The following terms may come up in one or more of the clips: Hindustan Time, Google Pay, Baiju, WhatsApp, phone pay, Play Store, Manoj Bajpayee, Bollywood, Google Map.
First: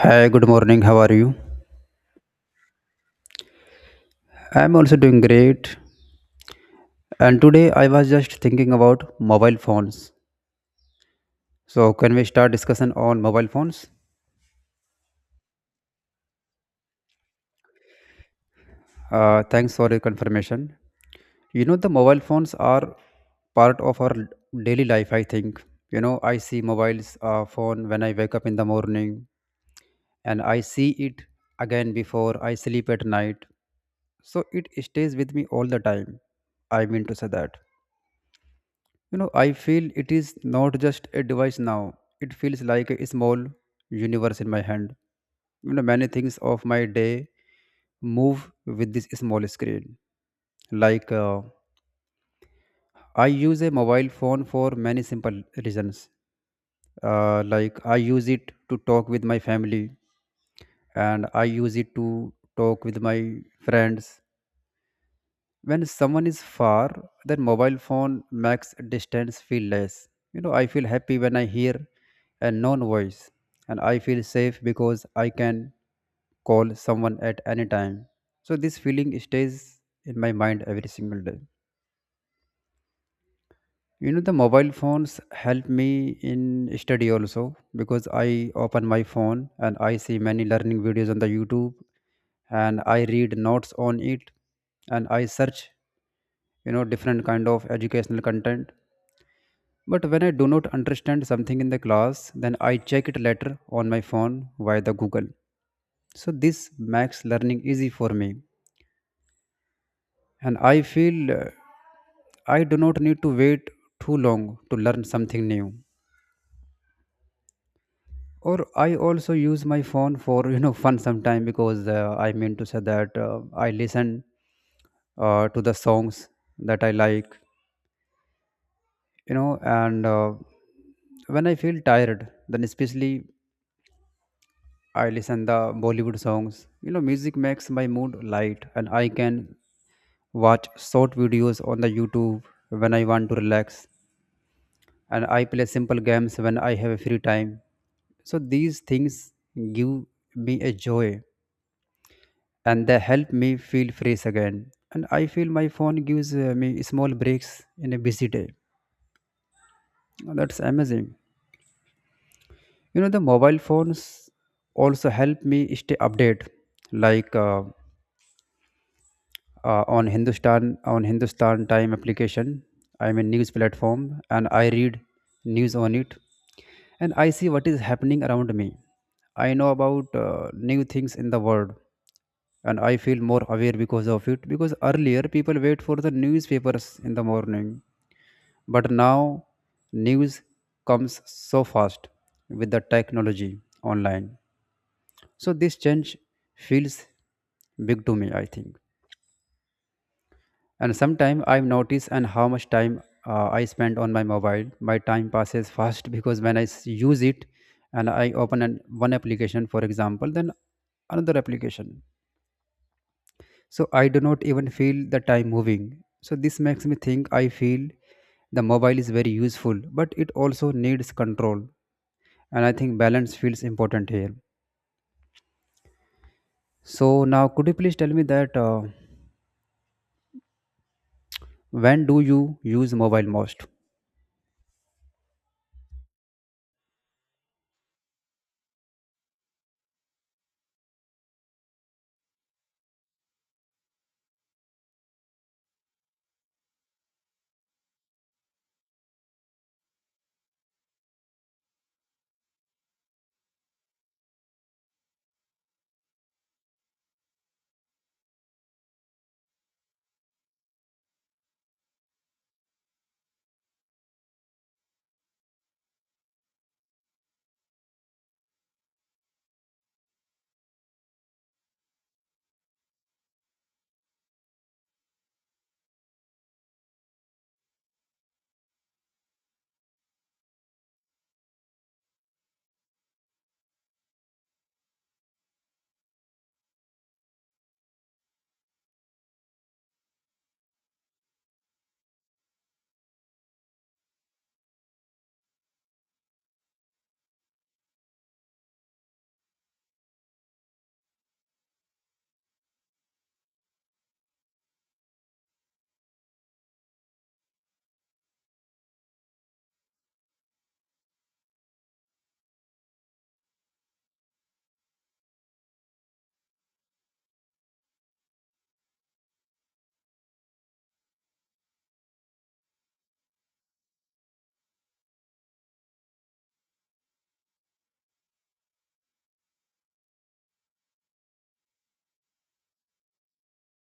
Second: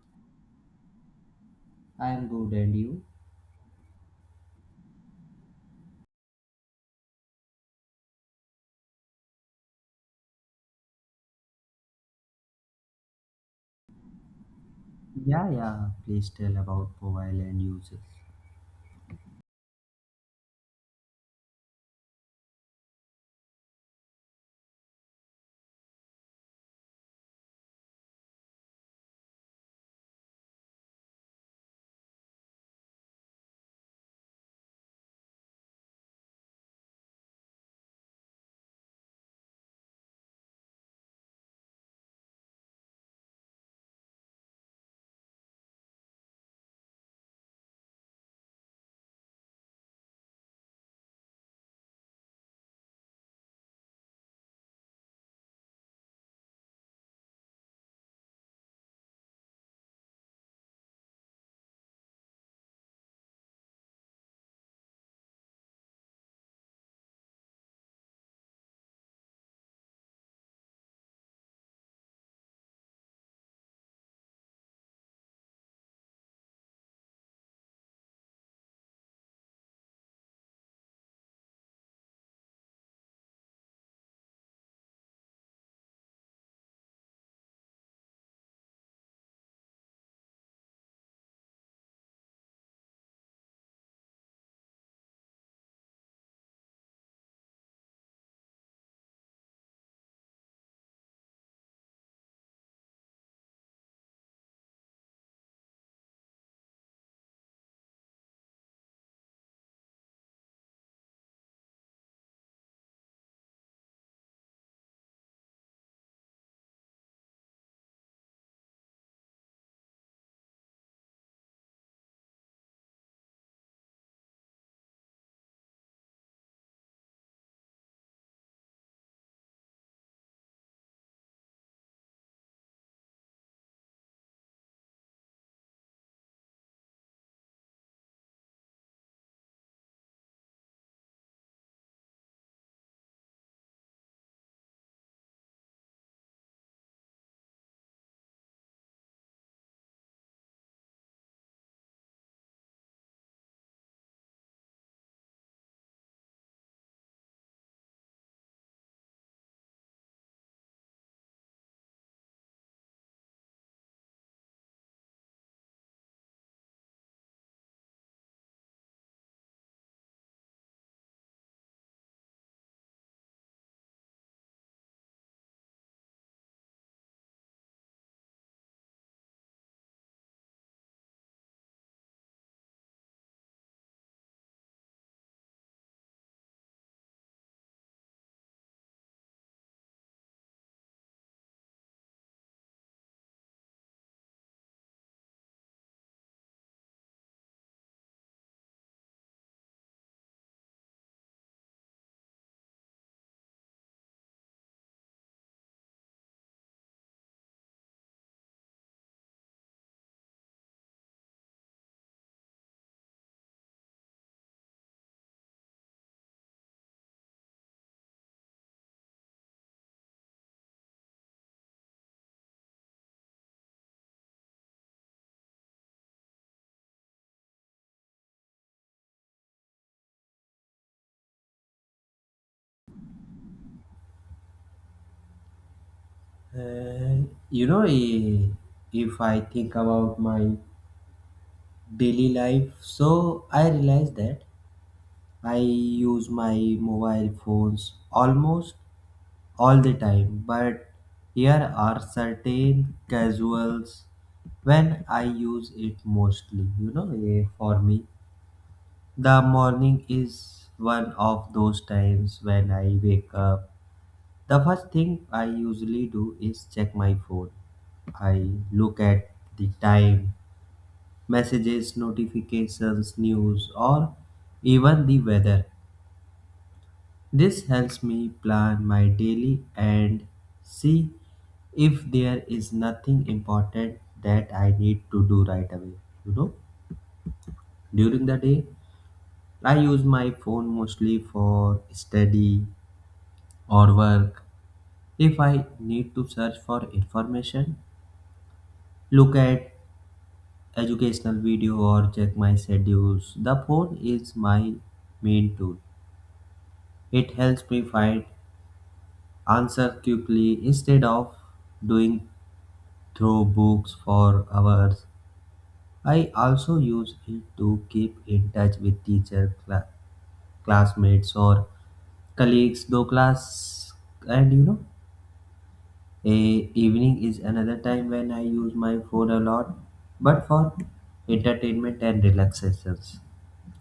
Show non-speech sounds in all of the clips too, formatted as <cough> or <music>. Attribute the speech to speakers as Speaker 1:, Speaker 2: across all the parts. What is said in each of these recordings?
Speaker 1: Hi, good morning. How are you?
Speaker 2: I am good, and you?
Speaker 1: I'm also doing great. And today I was just thinking about mobile phones. So, can we start discussion on mobile phones?
Speaker 2: Yeah, yeah. Please tell about mobile and uses.
Speaker 1: Thanks for your confirmation. The mobile phones are part of our daily life, I think. I see mobiles phone when I wake up in the morning and I see it again before I sleep at night. So, it stays with me all the time. I mean to say that. I feel it is not just a device now. It feels like a small universe in my hand. Many things of my day move with this small screen. Like uh, I use a mobile phone for many simple reasons. Like I use it to talk with my family, and I use it to talk with my friends. When someone is far, then mobile phone makes distance feel less. I feel happy when I hear a known voice, and I feel safe because I can call someone at any time. So this feeling stays in my mind every single day. The mobile phones help me in study also, because I open my phone and I see many learning videos on the YouTube, and I read notes on it, and I search, different kind of educational content. But when I do not understand something in the class, then I check it later on my phone via the Google. So this makes learning easy for me, and I feel I do not need to wait too long to learn something new. Or I also use my phone for fun sometime, because I listen to the songs that I like, you know and when I feel tired, then especially I listen the Bollywood songs. You know, music makes my mood light, and I can watch short videos on the YouTube when I want to relax. And I play simple games when I have a free time. So these things give me a joy, and they help me feel fresh again. And I feel my phone gives me small breaks in a busy day. That's amazing. You know, the mobile phones also help me stay updated, like uh, on Hindustan Time application. I'm a news platform and I read news on it, and I see what is happening around me. I know about new things in the world, and I feel more aware because of it, because earlier people wait for the newspapers in the morning, but now news comes so fast with the technology online. So this change feels big to me, I think. And sometimes I notice and how much time I spend on my mobile. My time passes <laughs> fast, because when use it and I open one application, for example, then another application. So I do not even feel the time moving. So this makes me think I feel the mobile is very useful, but it also needs control. And I think balance feels important here. So now, could you please tell me that when do you use mobile most?
Speaker 2: Uh, you know, eh, if I think about my daily life, so I realize that I use my mobile phones almost all the time. But here are certain casuals when I use it mostly. For me, the morning is one of those times when I wake up. The first thing I usually do is check my phone. I look at the time, messages, notifications, news, or even the weather. This helps me plan my daily and see if there is nothing important that I need to do right away. You know, during the day, I use my phone mostly for study or work. If I need to search for information, look at educational video or check my schedules. The phone is my main tool. It helps me find answer quickly instead of doing through books for hours. I also use it to keep in touch with teacher, classmates or colleagues, though class and you know evening is another time when I use my phone a lot, but for entertainment and relaxations.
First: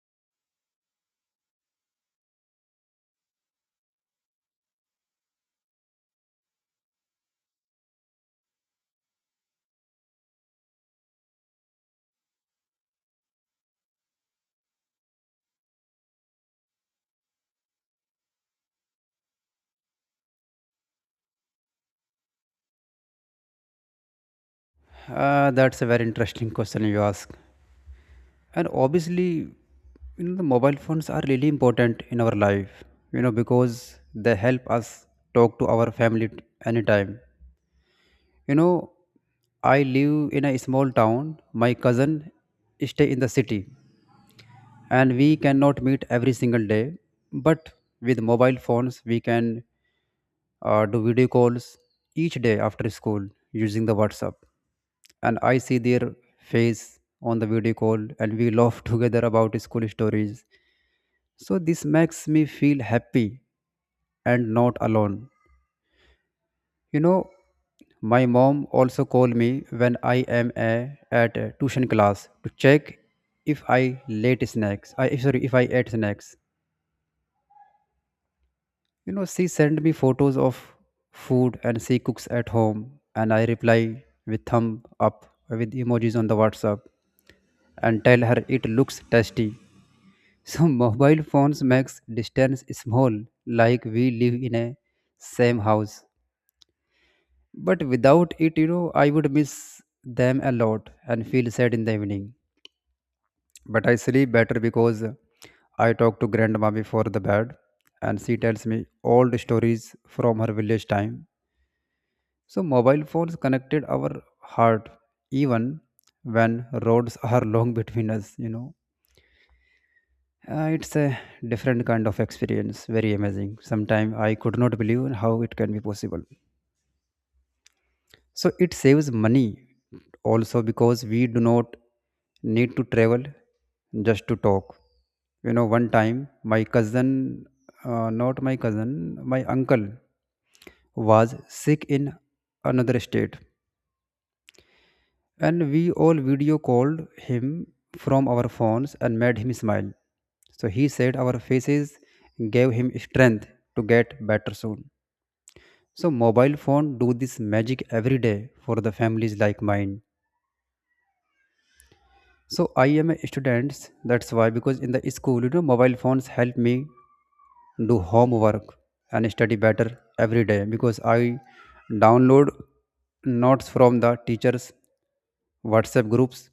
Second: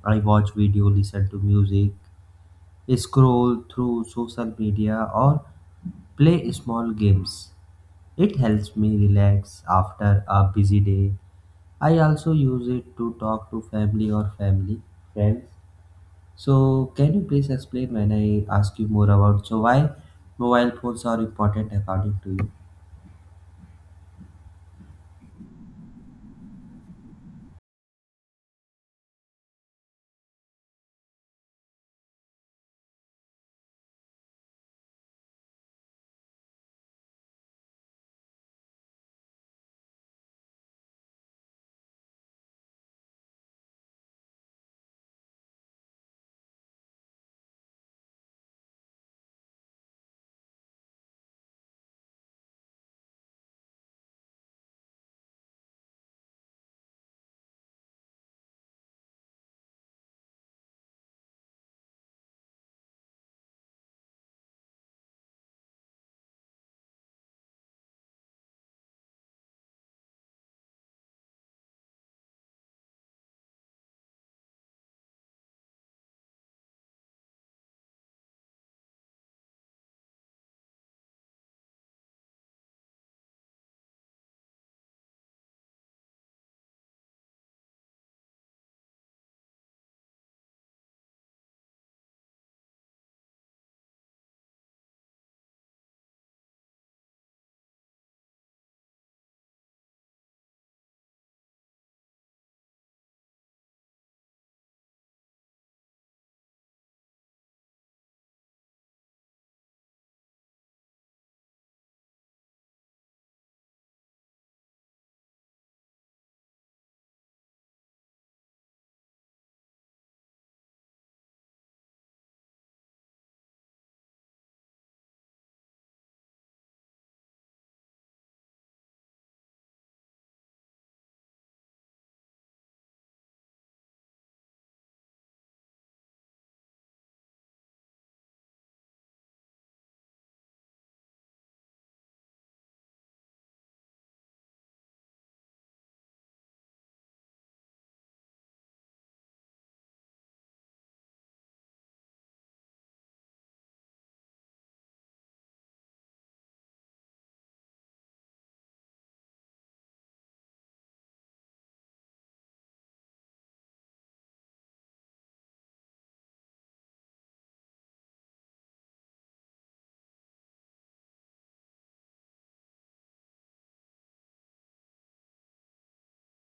Speaker 2: I watch video, listen to music, scroll through social media, or play small games. It helps me relax after a busy day. I also use it to talk to family or family friends. So, can you please explain when I ask you more about so why mobile phones are important according to you?
Speaker 1: That's a very interesting question you ask. And obviously, the mobile phones are really important in our life, because they help us talk to our anytime. you know I live in a small town, my cousin stay in the city, and we cannot meet every single day. But with mobile phones we can do video calls each day after school using the WhatsApp. And I see their face on the video call, and we laugh <laughs> together about school stories. So this makes me feel happy and not alone. You know, my mom also called me when I am at a tuition class to check if I late snacks. I sorry, if I ate snacks. You know, she sent me photos of food and she cooks at home, and I reply with thumb up with emojis on the WhatsApp and tell her it looks tasty. So <laughs> mobile phones makes distance small, like we live in a same house. But without it, you know, I would miss them a lot and feel sad in the evening. But I sleep better because I talk to grandma before the bed, and she tells me old stories from her village time. So mobile phones connected our heart even when roads <laughs> are long between us, you know. It's a different kind of experience, very amazing. Sometimes I could not believe how it can be possible. So it saves money also, because we do not need to travel just to talk. You know, one time my cousin, not my cousin, my uncle was sick in another state, and we all video called him from our phones and made him smile. So he said our faces gave him strength to get better soon. So mobile phone do this magic every day for the families like mine. So I am a student. That's why, because in the school, you know, mobile phones help me do homework and study better every day, because I download notes from the teachers' WhatsApp groups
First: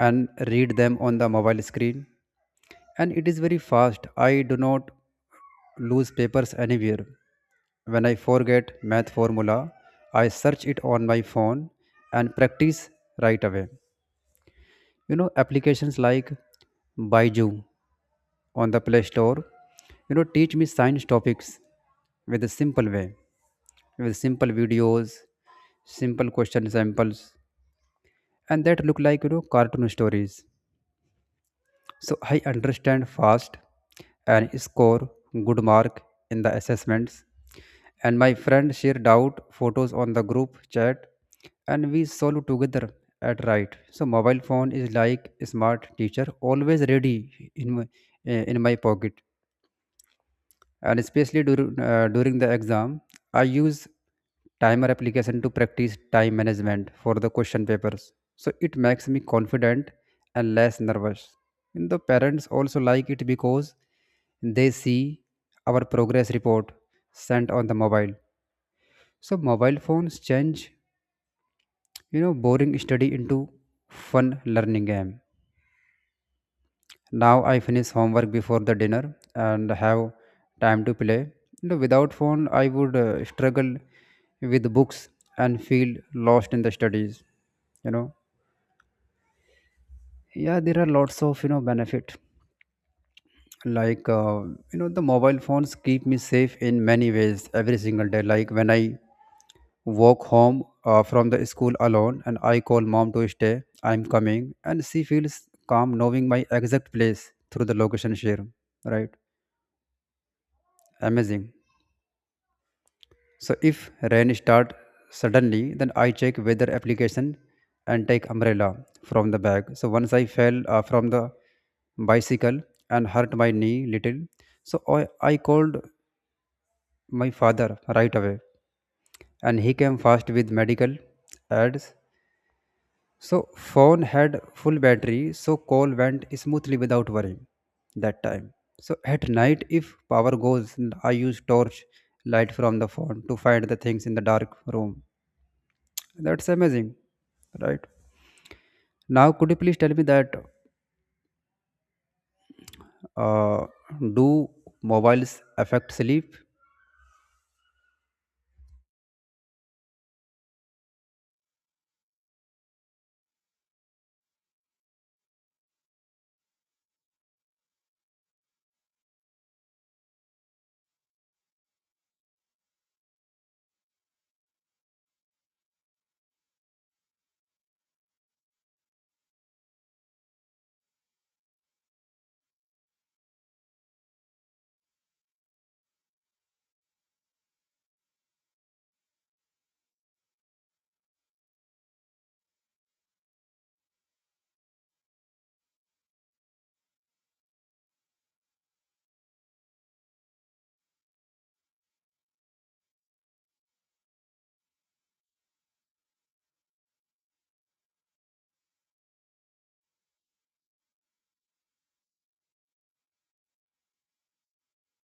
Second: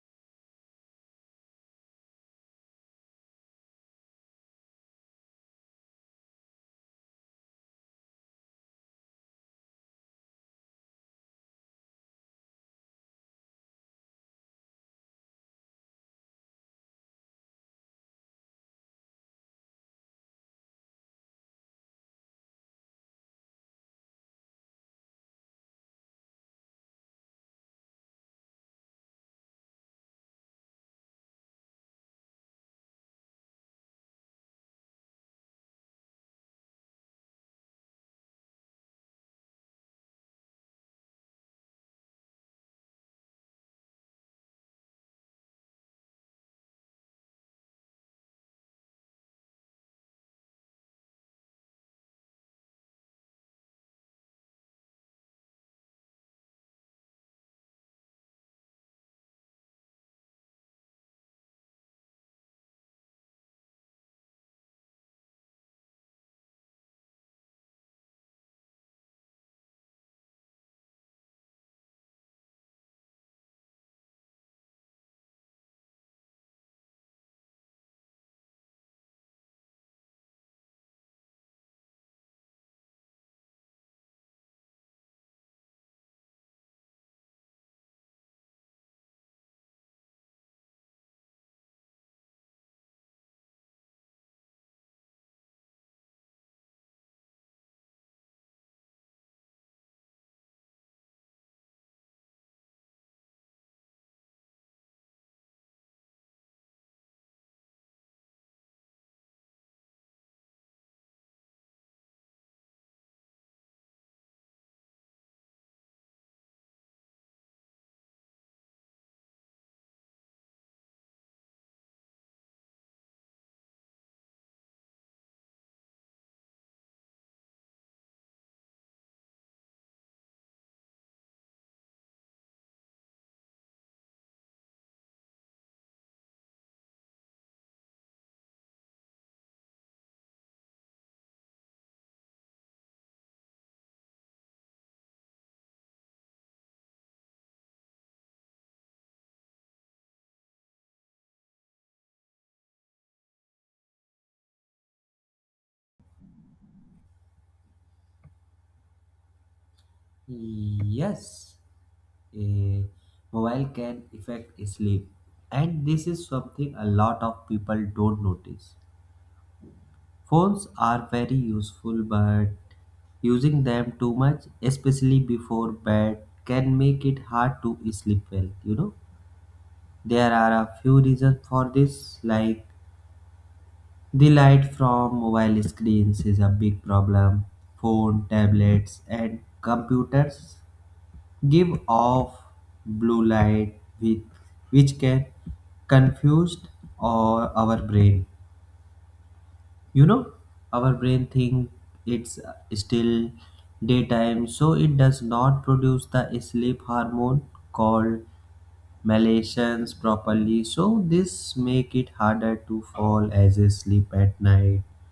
Speaker 1: and read them on the mobile screen. And it is very fast. I do not lose papers anywhere. When I forget math formula, I search it on my phone and practice right away. Applications like Baiju on the Play Store, you know, teach me science topics with a simple way, with simple videos, simple question samples, and that look like cartoon stories. So I understand fast and score good mark in the assessments. And my friend shared out photos on the group chat, and we solve together at right. So mobile phone is like a smart teacher always ready in in my pocket. And especially during the exam, I use timer application to practice time management for the question papers. So it makes me confident and less nervous. And the parents also like it, because they see our progress report sent on the mobile. So mobile phones change boring study into fun learning game. Now I finish homework before the dinner and have time to play. You know, without phone, I would struggle with books and feel lost in the studies. You know, yeah, there are lots of benefit. Like uh, the mobile phones keep me safe in many ways every single day. Like when I walk home from the school alone, and I call mom to stay I'm coming, and she feels calm knowing my exact place through the location share. Right, amazing. So if rain start suddenly, then I check weather application and take umbrella from the bag. So once I fell from the bicycle and hurt my knee little, so I called my father right away, and he came fast with medical ads. So phone had full battery, so call went smoothly without worrying that time. So at night, if power goes, I use torch light from the phone to find the things in the dark room. That's amazing, right? Now, could you please tell me that uh, do mobiles affect sleep?
Speaker 2: Yes, a mobile can affect sleep, and this is something a lot of people don't notice. Phones are very useful, but using them too much, especially before bed, can make it hard to sleep well. You know, there are a few reasons for this, like the light from mobile screens is a big problem. Phone, tablets, and computers give off blue light with, which can confuse our brain. You know, our brain think it's still daytime, so it does not produce the sleep hormone called melatonin properly. So this make it harder to fall as a sleep at night,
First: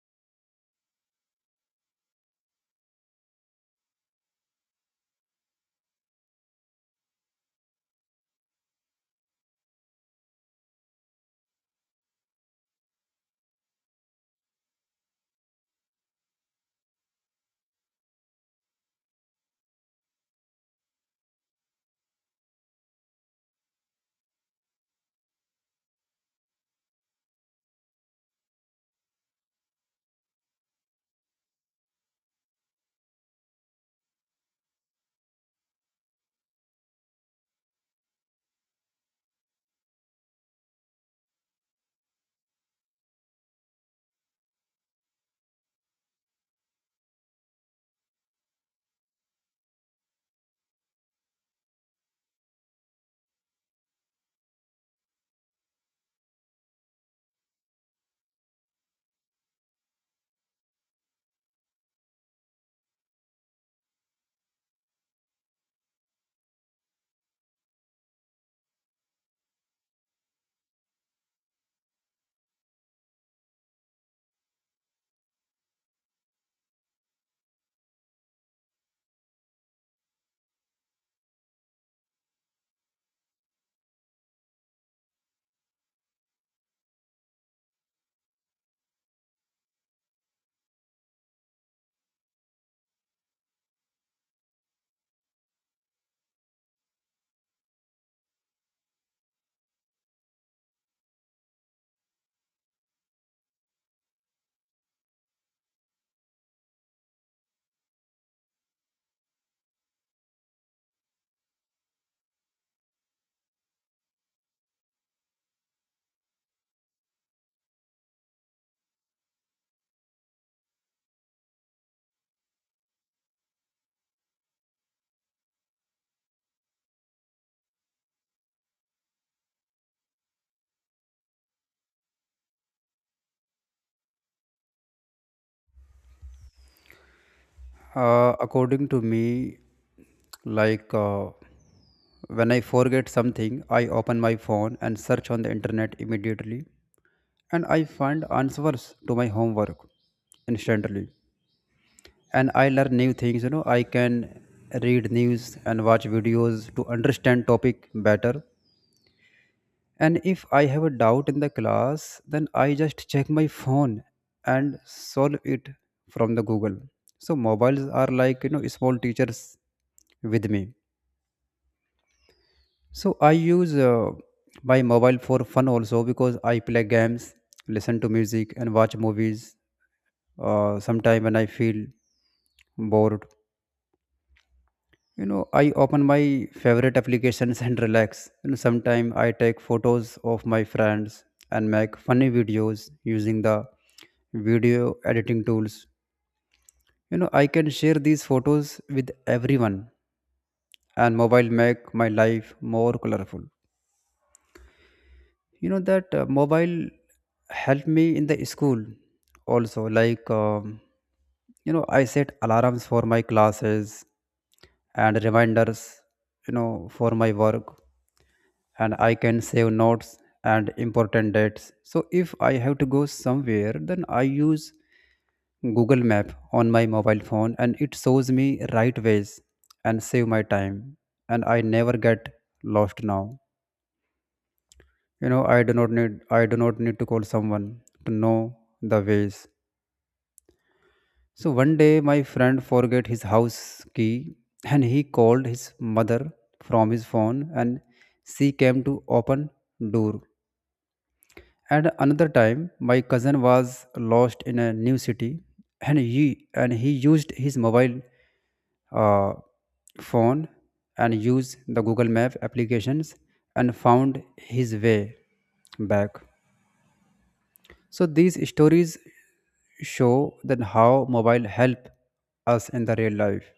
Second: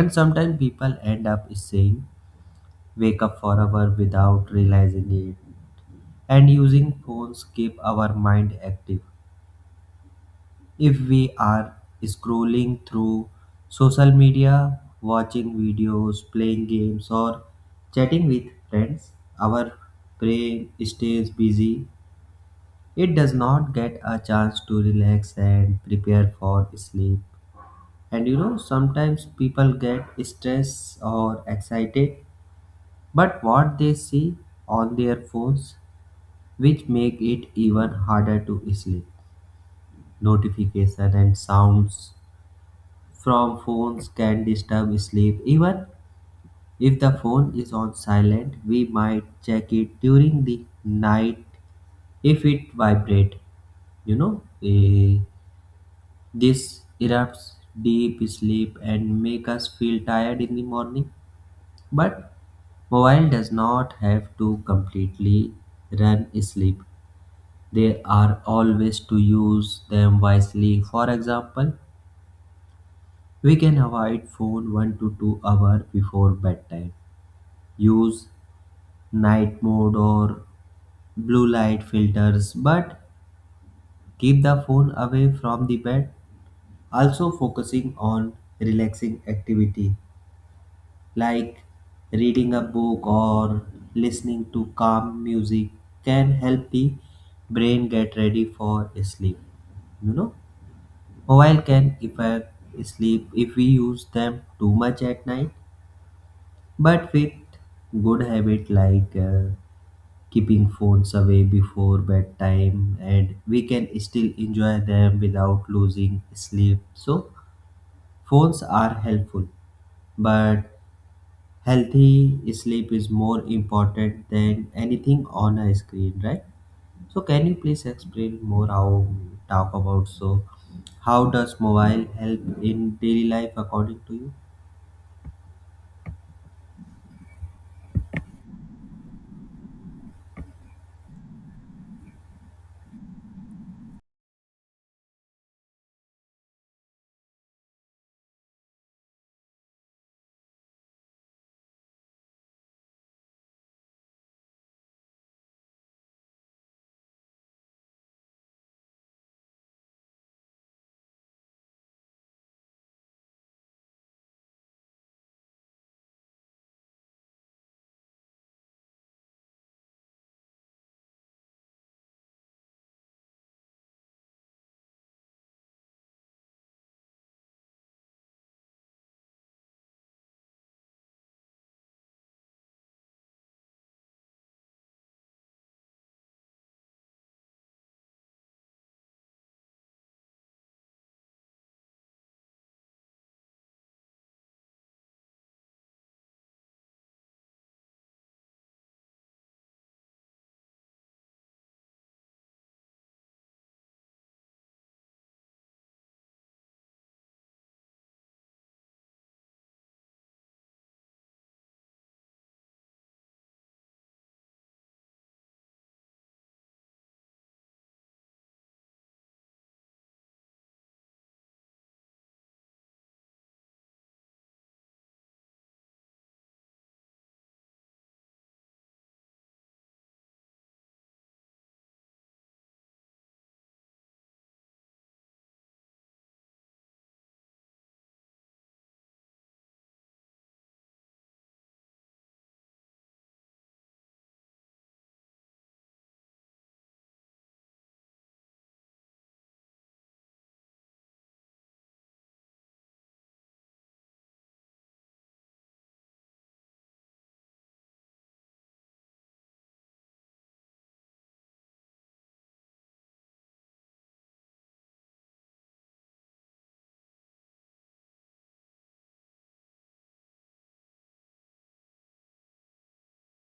Speaker 2: and sometimes people end up saying wake up for hour without realizing it. And using phones keep our mind active. If we are scrolling through social media, watching videos, playing games, or chatting with friends, our brain stays busy. It does not get a chance to relax and prepare for sleep. And you know, sometimes people get stressed or excited, but what they see on their phones, which make it even harder to sleep. Notifications, and sounds from phones can disturb sleep. Even if the phone is on silent, we might check it during the night if it vibrates. You know, eh, this erupts deep sleep and make us feel tired in the morning. But mobile does not have to completely run sleep. They are always to use them wisely. For example, we can avoid phone 1 to 2 hour before bedtime. Use night mode or blue light filters, but keep the phone away from the bed. Also focusing on relaxing activity like reading a book or listening to calm music can help the brain get ready for sleep. You know, mobile can affect sleep if we use them too much at night. But with good habit like keeping phones away before bedtime and we can still enjoy them without losing sleep. So phones are helpful, but healthy sleep is more important than anything on a screen, right? So can you please explain more how talk about so how does mobile help in daily life according to you?
Speaker 1: According to me, like uh, when I forget something, I open my phone and search on the internet immediately, and I find answers to my homework instantly. And I learn new things. You know, I can read news and watch videos to understand topic better. And if I have a doubt in the class, then I just check my phone and solve it from the Google. So mobiles are like small teachers with me. So I use my mobile for fun also, because I play games, listen to music, and watch movies. Sometime when I feel bored, I open my favorite applications and relax. Sometimes I take photos of my friends and make funny videos using the video editing tools. I can share these photos with everyone, and mobile make my life more colorful. You know that mobile helped me in the school also, I set alarms for my classes and reminders, for my work, and I can save notes and important dates. So if I have to go somewhere, then I use Google Map on my mobile phone, and it shows me right ways and save my time, and I never get lost now. You know, I do not need to call someone to know the ways. So one day my friend forget his house key and he called his mother from his phone and she came to open door. And another time, my cousin was lost in a new city, and he used his mobile uh, phone and used the Google Map applications and found his way back. So these stories show that how mobile help us in the real life.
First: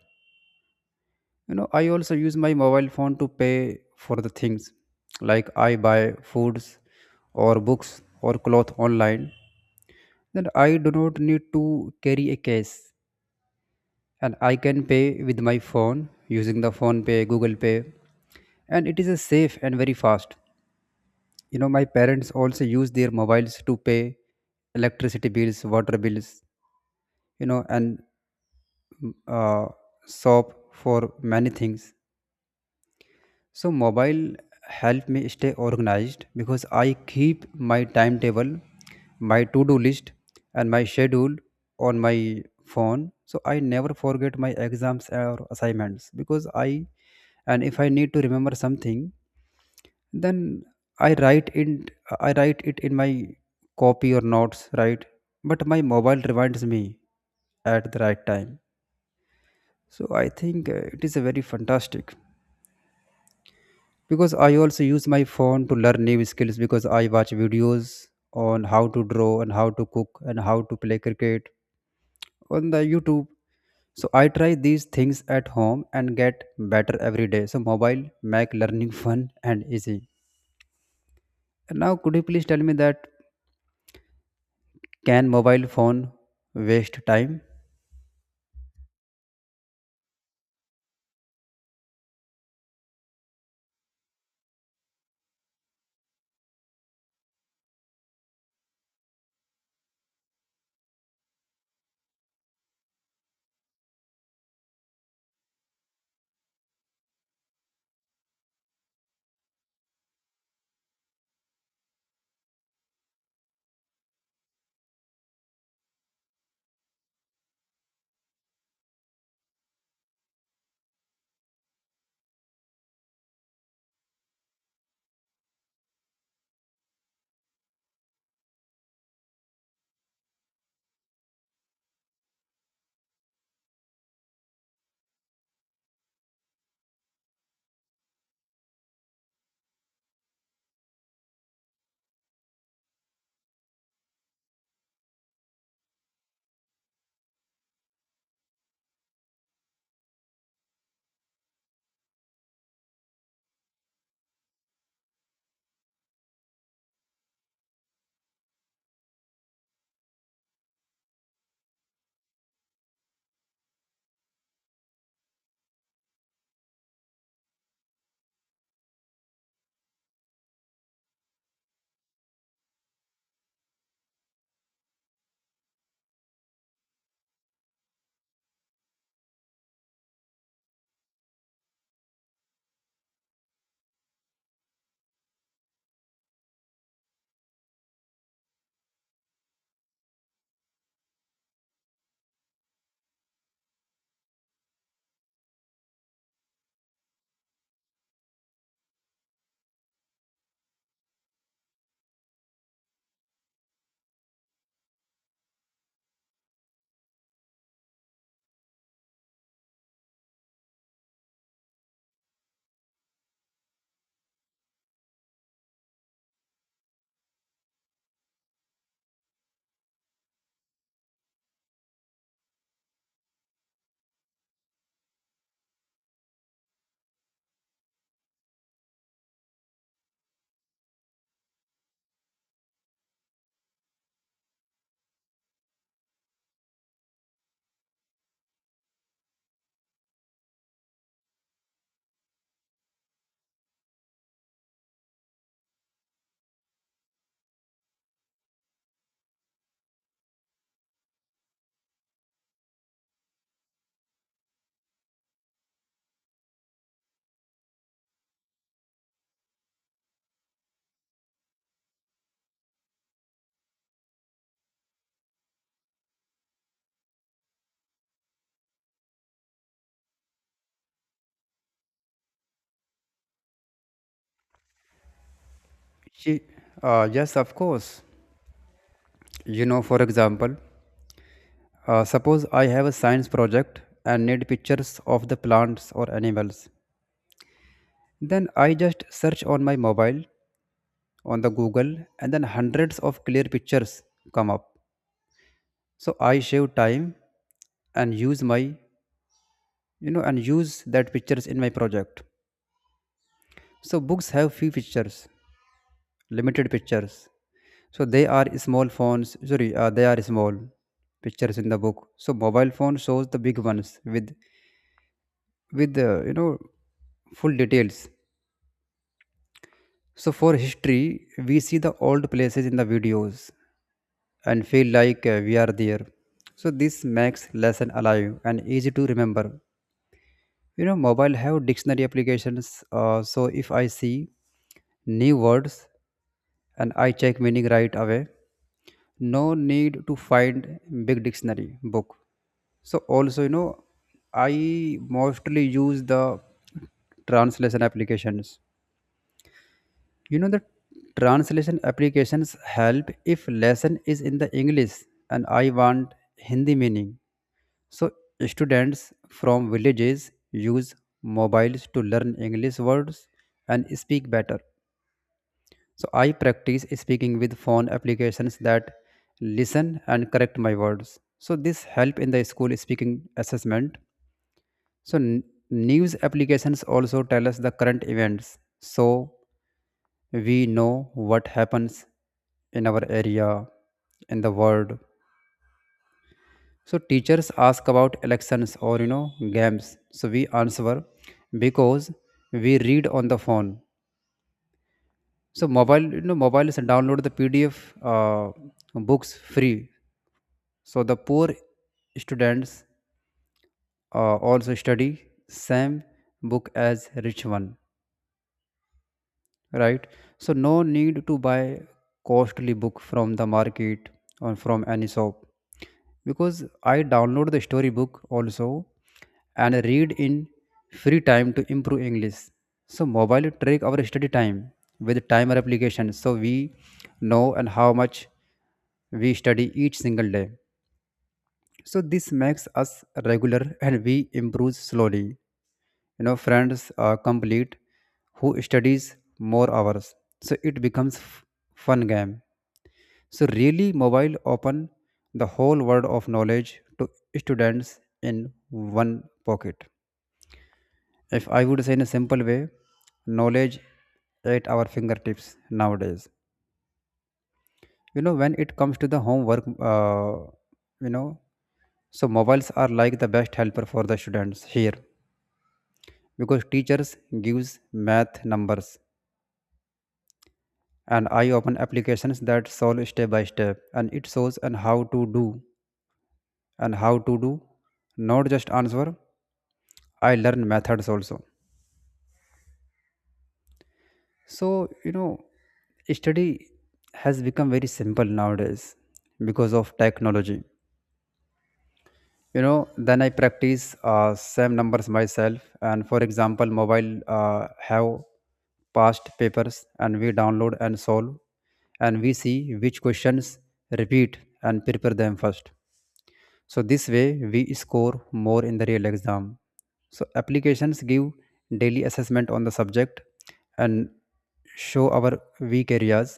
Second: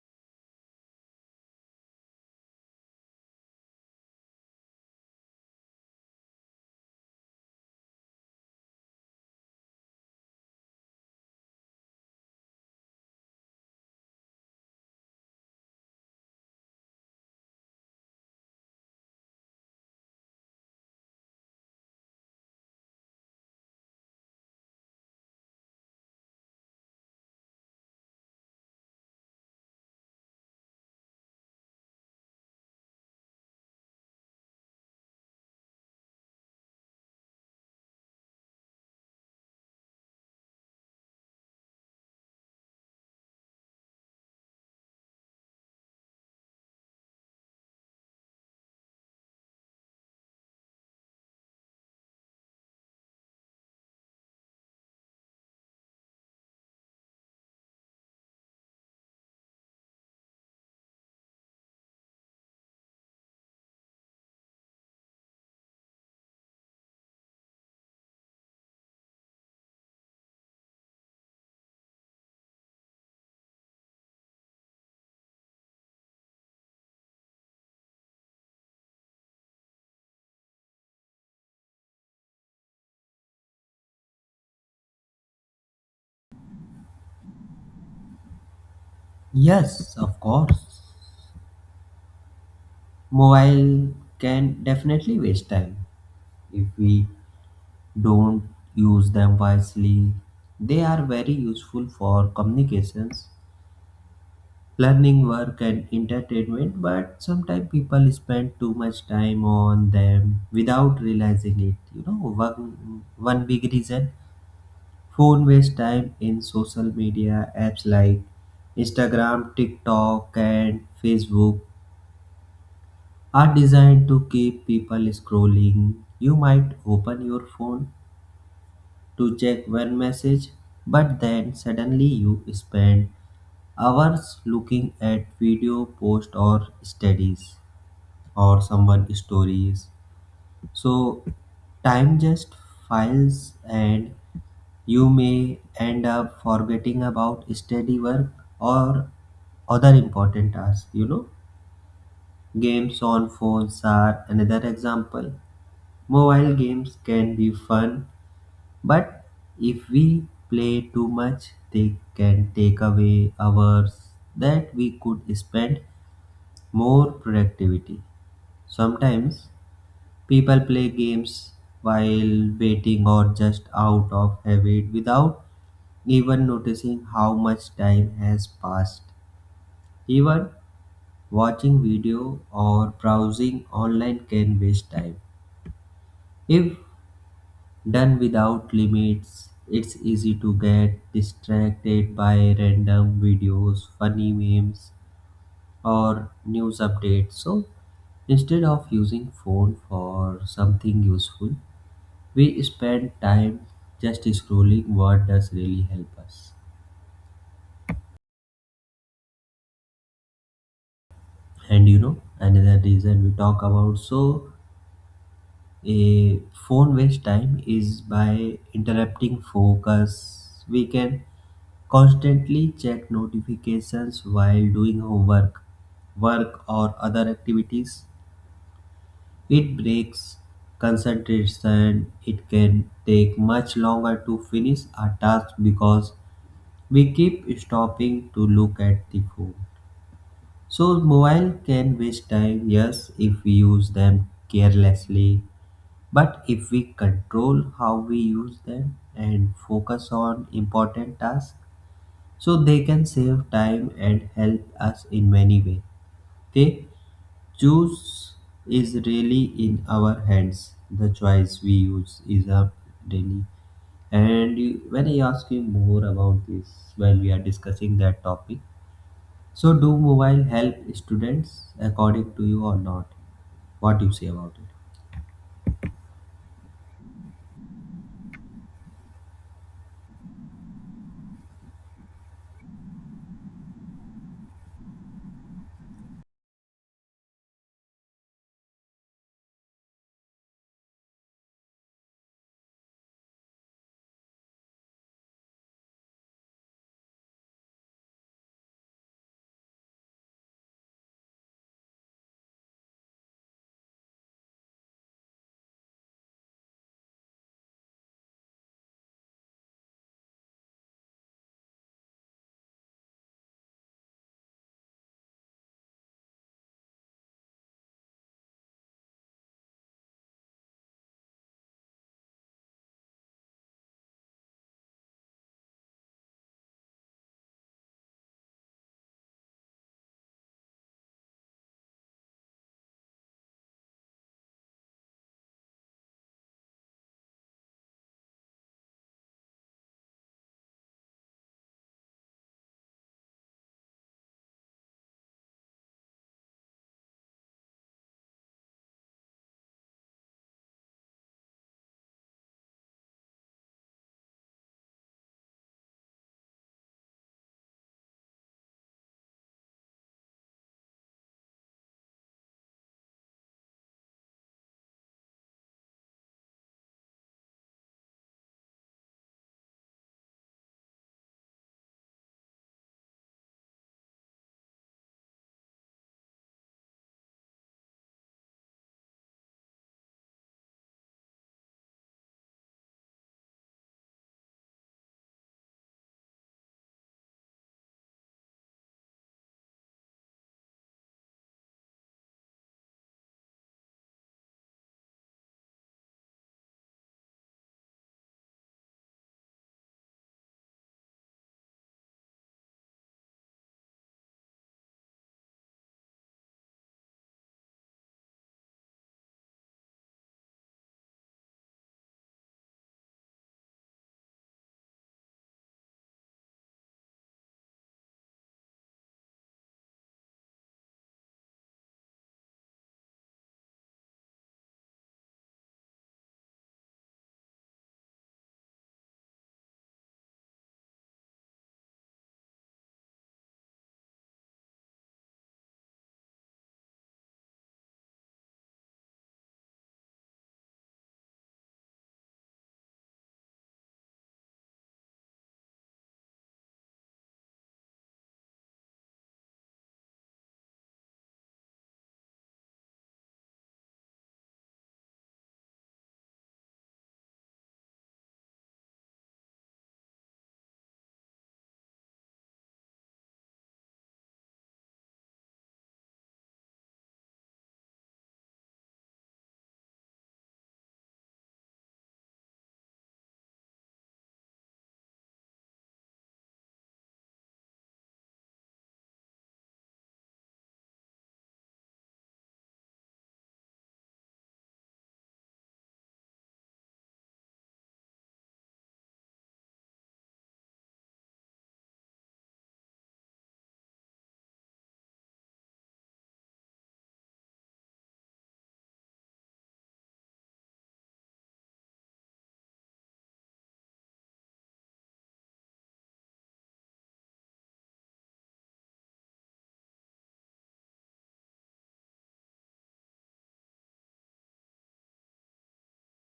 Speaker 1: I also use my mobile phone to pay for the things like I buy foods or books or cloth online. Then I do not need to carry a cash, and I can pay with my phone using the phone pay, Google Pay. And it is a safe and very fast. My parents also use their mobiles to pay electricity bills, water bills, and uh, shop for many things. So mobile help me stay organized because I keep my timetable, my to-do list, and my schedule on my phone. So I never forget my exams or assignments because I, and if I need to remember something, then I write in I write it in my copy or notes, right? But my mobile reminds me at the right time. So I think it is a very fantastic. Because I also use my phone to learn new skills because I watch videos on how to draw and how to cook and how to play cricket on the YouTube. So I try these things at home and get better every day. So mobile make learning fun and easy. And now could you please tell me that can mobile phone waste time?
Speaker 2: Yes, of course. Mobile can definitely waste time if we don't use them wisely. They are very useful for communications, learning, work, and entertainment, but sometimes people spend too much time on them without realizing it. You know, one big reason phone waste time in social media apps like Instagram, TikTok, and Facebook are designed to keep people scrolling. You might open your phone to check one message, but then suddenly you spend hours looking at video posts or studies or someone's stories. So time just files and you may end up forgetting about study work or other important tasks. You know, games on phones are another example. Mobile games can be fun, but if we play too much, they can take away hours that we could spend more productivity. Sometimes people play games while waiting or just out of habit without even noticing how much time has passed. Even watching video or browsing online can waste time. If done without limits. It's easy to get distracted by random videos, funny memes, or news updates. So instead of using phone for something useful, we spend time just scrolling what does really help us. And you know, another reason we talk about so a phone waste time is by interrupting focus. We can constantly check notifications while doing homework, work, or other activities. It breaks concentration. It can take much longer to finish a task because we keep stopping to look at the phone. So, mobile can waste time, yes, if we use them carelessly but if we control how we use them and focus on important tasks, so they can save time and help us in many ways. They choose is really in our hands. The choice we use is up daily. And you- when I ask you more about this while we are discussing that topic, so do mobile help students according to you or not? What do you say about it?
Speaker 1: Ye- yes, of course. You know, for example, suppose I have a science project and need pictures of the plants or animals. Then I just search on my mobile, on the Google, and then hundreds of clear pictures come up. So I save time and use my, you know, and use that pictures in my project. So books have few pictures, limited pictures. So they are small phones. Sorry, they are small pictures in the book. So mobile phone shows the big ones with with full details. So for history, we see the old places in the videos and feel like we are there. So this makes lesson alive and easy to remember. You know, mobile have dictionary applications. So if I see new words and I check meaning right away, no need to find big dictionary book. So also, you know, I mostly use the translation applications. You know, the translation applications help if lesson is in the English and I want Hindi meaning. So, students from villages use mobiles to learn English words and speak better. So, I practice speaking with phone applications that listen and correct my words. So, this help in the school speaking assessment. So, n- News applications also tell us the current events. So, we know what happens in our area, in the world. So teachers ask about elections or you know games. So we answer because we read on the phone. So mobile, you know, mobiles download the PDF uh, books free. So the poor students also study same book as rich one. Right. So no need to buy costly book from the market or from any shop because I download the storybook also and read in free time to improve English. So mobile track our study time with timer application, so we know and how much we study each single day. So this makes us regular and we improve slowly. You know, friends are complete who studies more hours. So it becomes fun game. So really mobile open the whole world of knowledge to students in one pocket. If I would say in a simple way, knowledge at our fingertips nowadays. You know, when it comes to the homework, uh, you know so mobiles are like the best helper for the students here because teachers gives math numbers, and I open applications that solve step by step and it shows and how to do and how to do not just answer. I learn methods also. So you know, study has become very simple nowadays because of technology. You know, then I practice same numbers myself, and for example mobile have past papers and we download and solve and we see which questions repeat and prepare them first. So this way we score more in the real exam. So applications give daily assessment on the subject and show our weak areas.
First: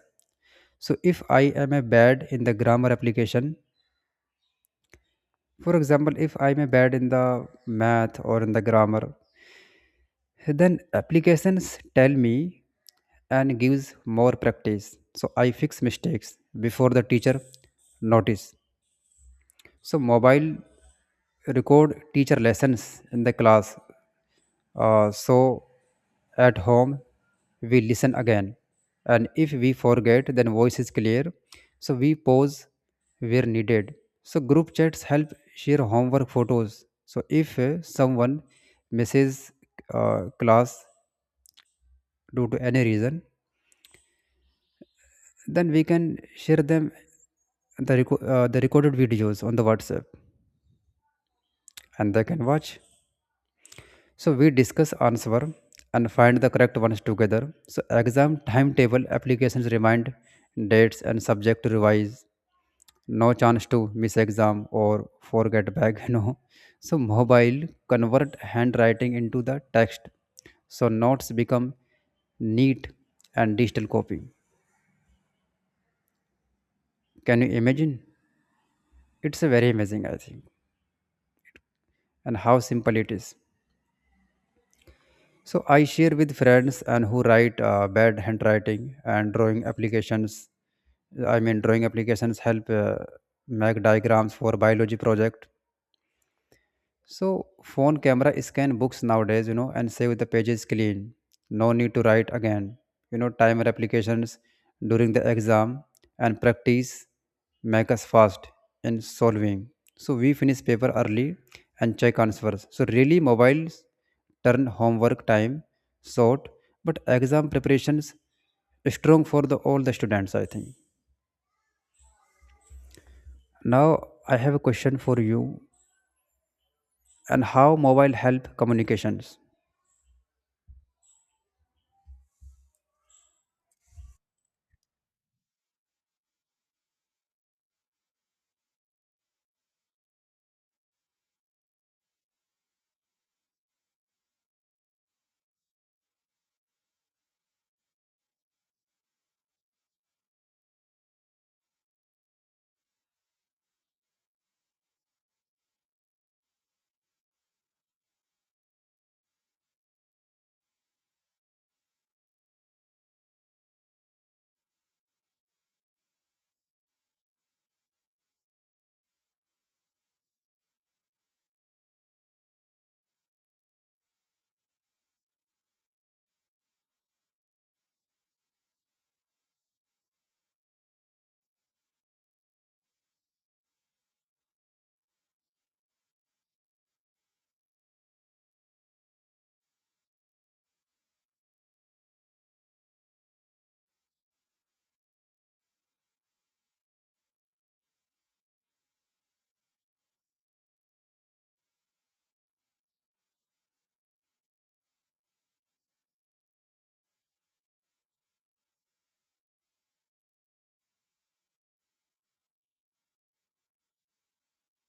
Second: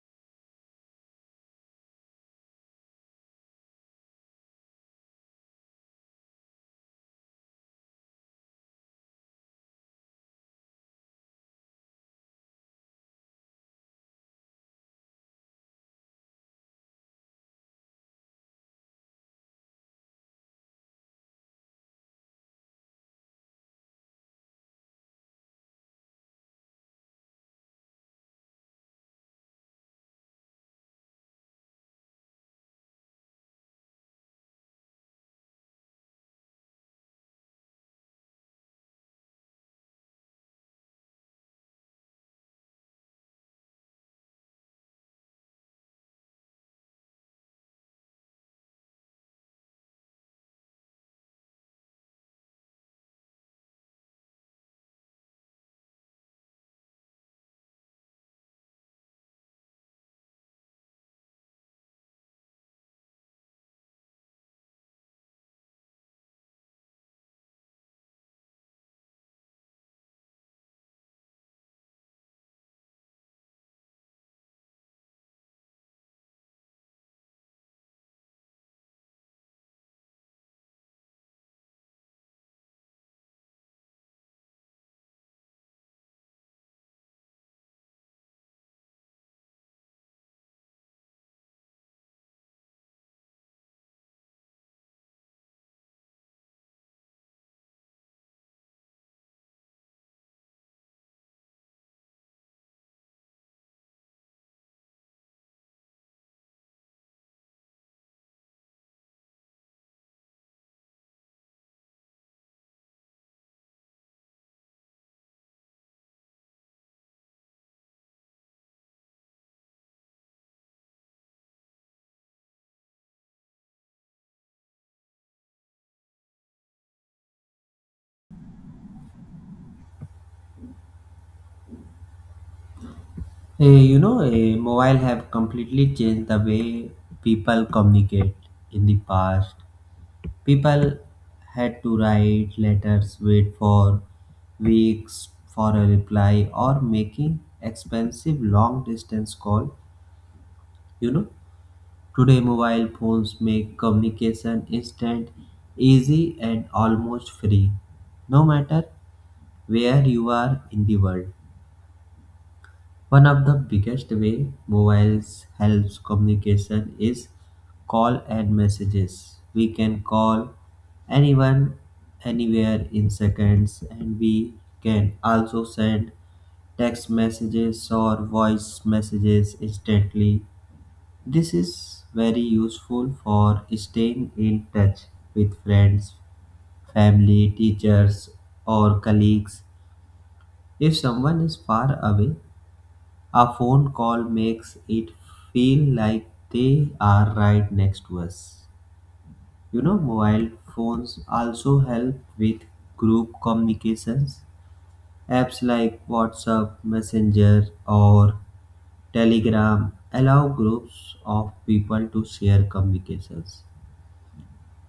Speaker 1: So if I am a bad in the grammar application, For example, if I am a bad in the math or in the grammar, then applications tell me and gives more practice. So I fix mistakes before the teacher notice. So mobile record teacher lessons in the class. So at home, we listen again. And if we forget, then voice is clear. So we pause where needed. So group chats help share homework photos. So if someone misses class due to any reason, then we can share them the recorded videos on the WhatsApp and they can watch. So we discuss answer and find the correct ones together. So exam timetable applications remind dates and subject to revise. No chance to miss exam or forget bag. <laughs> No. So mobile convert handwriting into the text. So notes become neat and digital copy. Can you imagine? It's a very amazing, I think, and how simple it is. So I share with friends and who write bad handwriting and drawing applications. I mean, drawing applications help make diagrams for biology project. So phone camera scan books nowadays, you know, and save the pages clean. No need to write again. You know, timer applications during the exam and practice make us fast in solving. So we finish paper early and check answers. So really mobiles turn homework time short, but exam preparations strong for the all the students, I think. Now I have a question for you and how mobile help communications.
Speaker 2: Mobile have completely changed the way people communicate. In the past, people had to write letters, wait for weeks for a reply, or making expensive long distance call. You know, today mobile phones make communication instant, easy, and almost free, no matter where you are in the world. One of the biggest way mobiles helps communication is call and messages. We can call anyone anywhere in seconds and we can also send text messages or voice messages instantly. This is very useful for staying in touch with friends, family, teachers, or colleagues. If someone is far away, a phone call makes it feel like they are right next to us. You know, mobile phones also help with group communications. Apps like WhatsApp, Messenger, or Telegram allow groups of people to share communications,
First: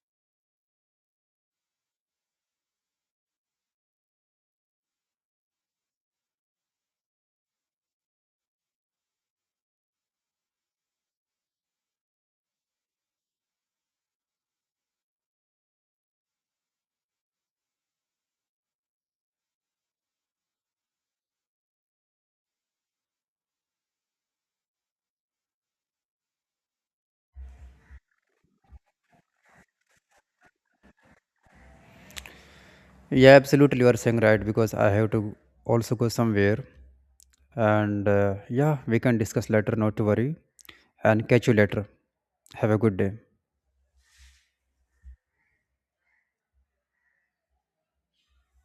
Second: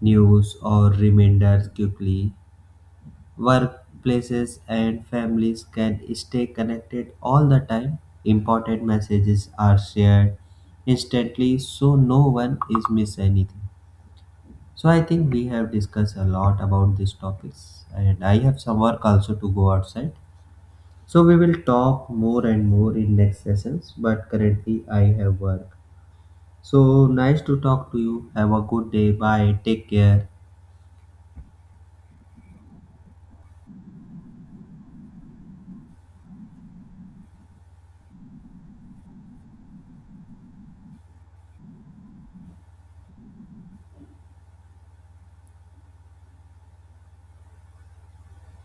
Speaker 2: news, or reminders quickly. Workplaces and families can stay connected all the time. Important messages are shared instantly so no one is miss anything. So I think we have discussed a lot about these topics and I have some work also to go outside. So we will talk more and more in next sessions but currently I have work. So nice to talk to you. Have a good day. Bye. Take care.
Speaker 1: Yeah, absolutely. You are saying right because I have to also go somewhere. And yeah, we can discuss later, not to worry. And catch you later. Have a good day.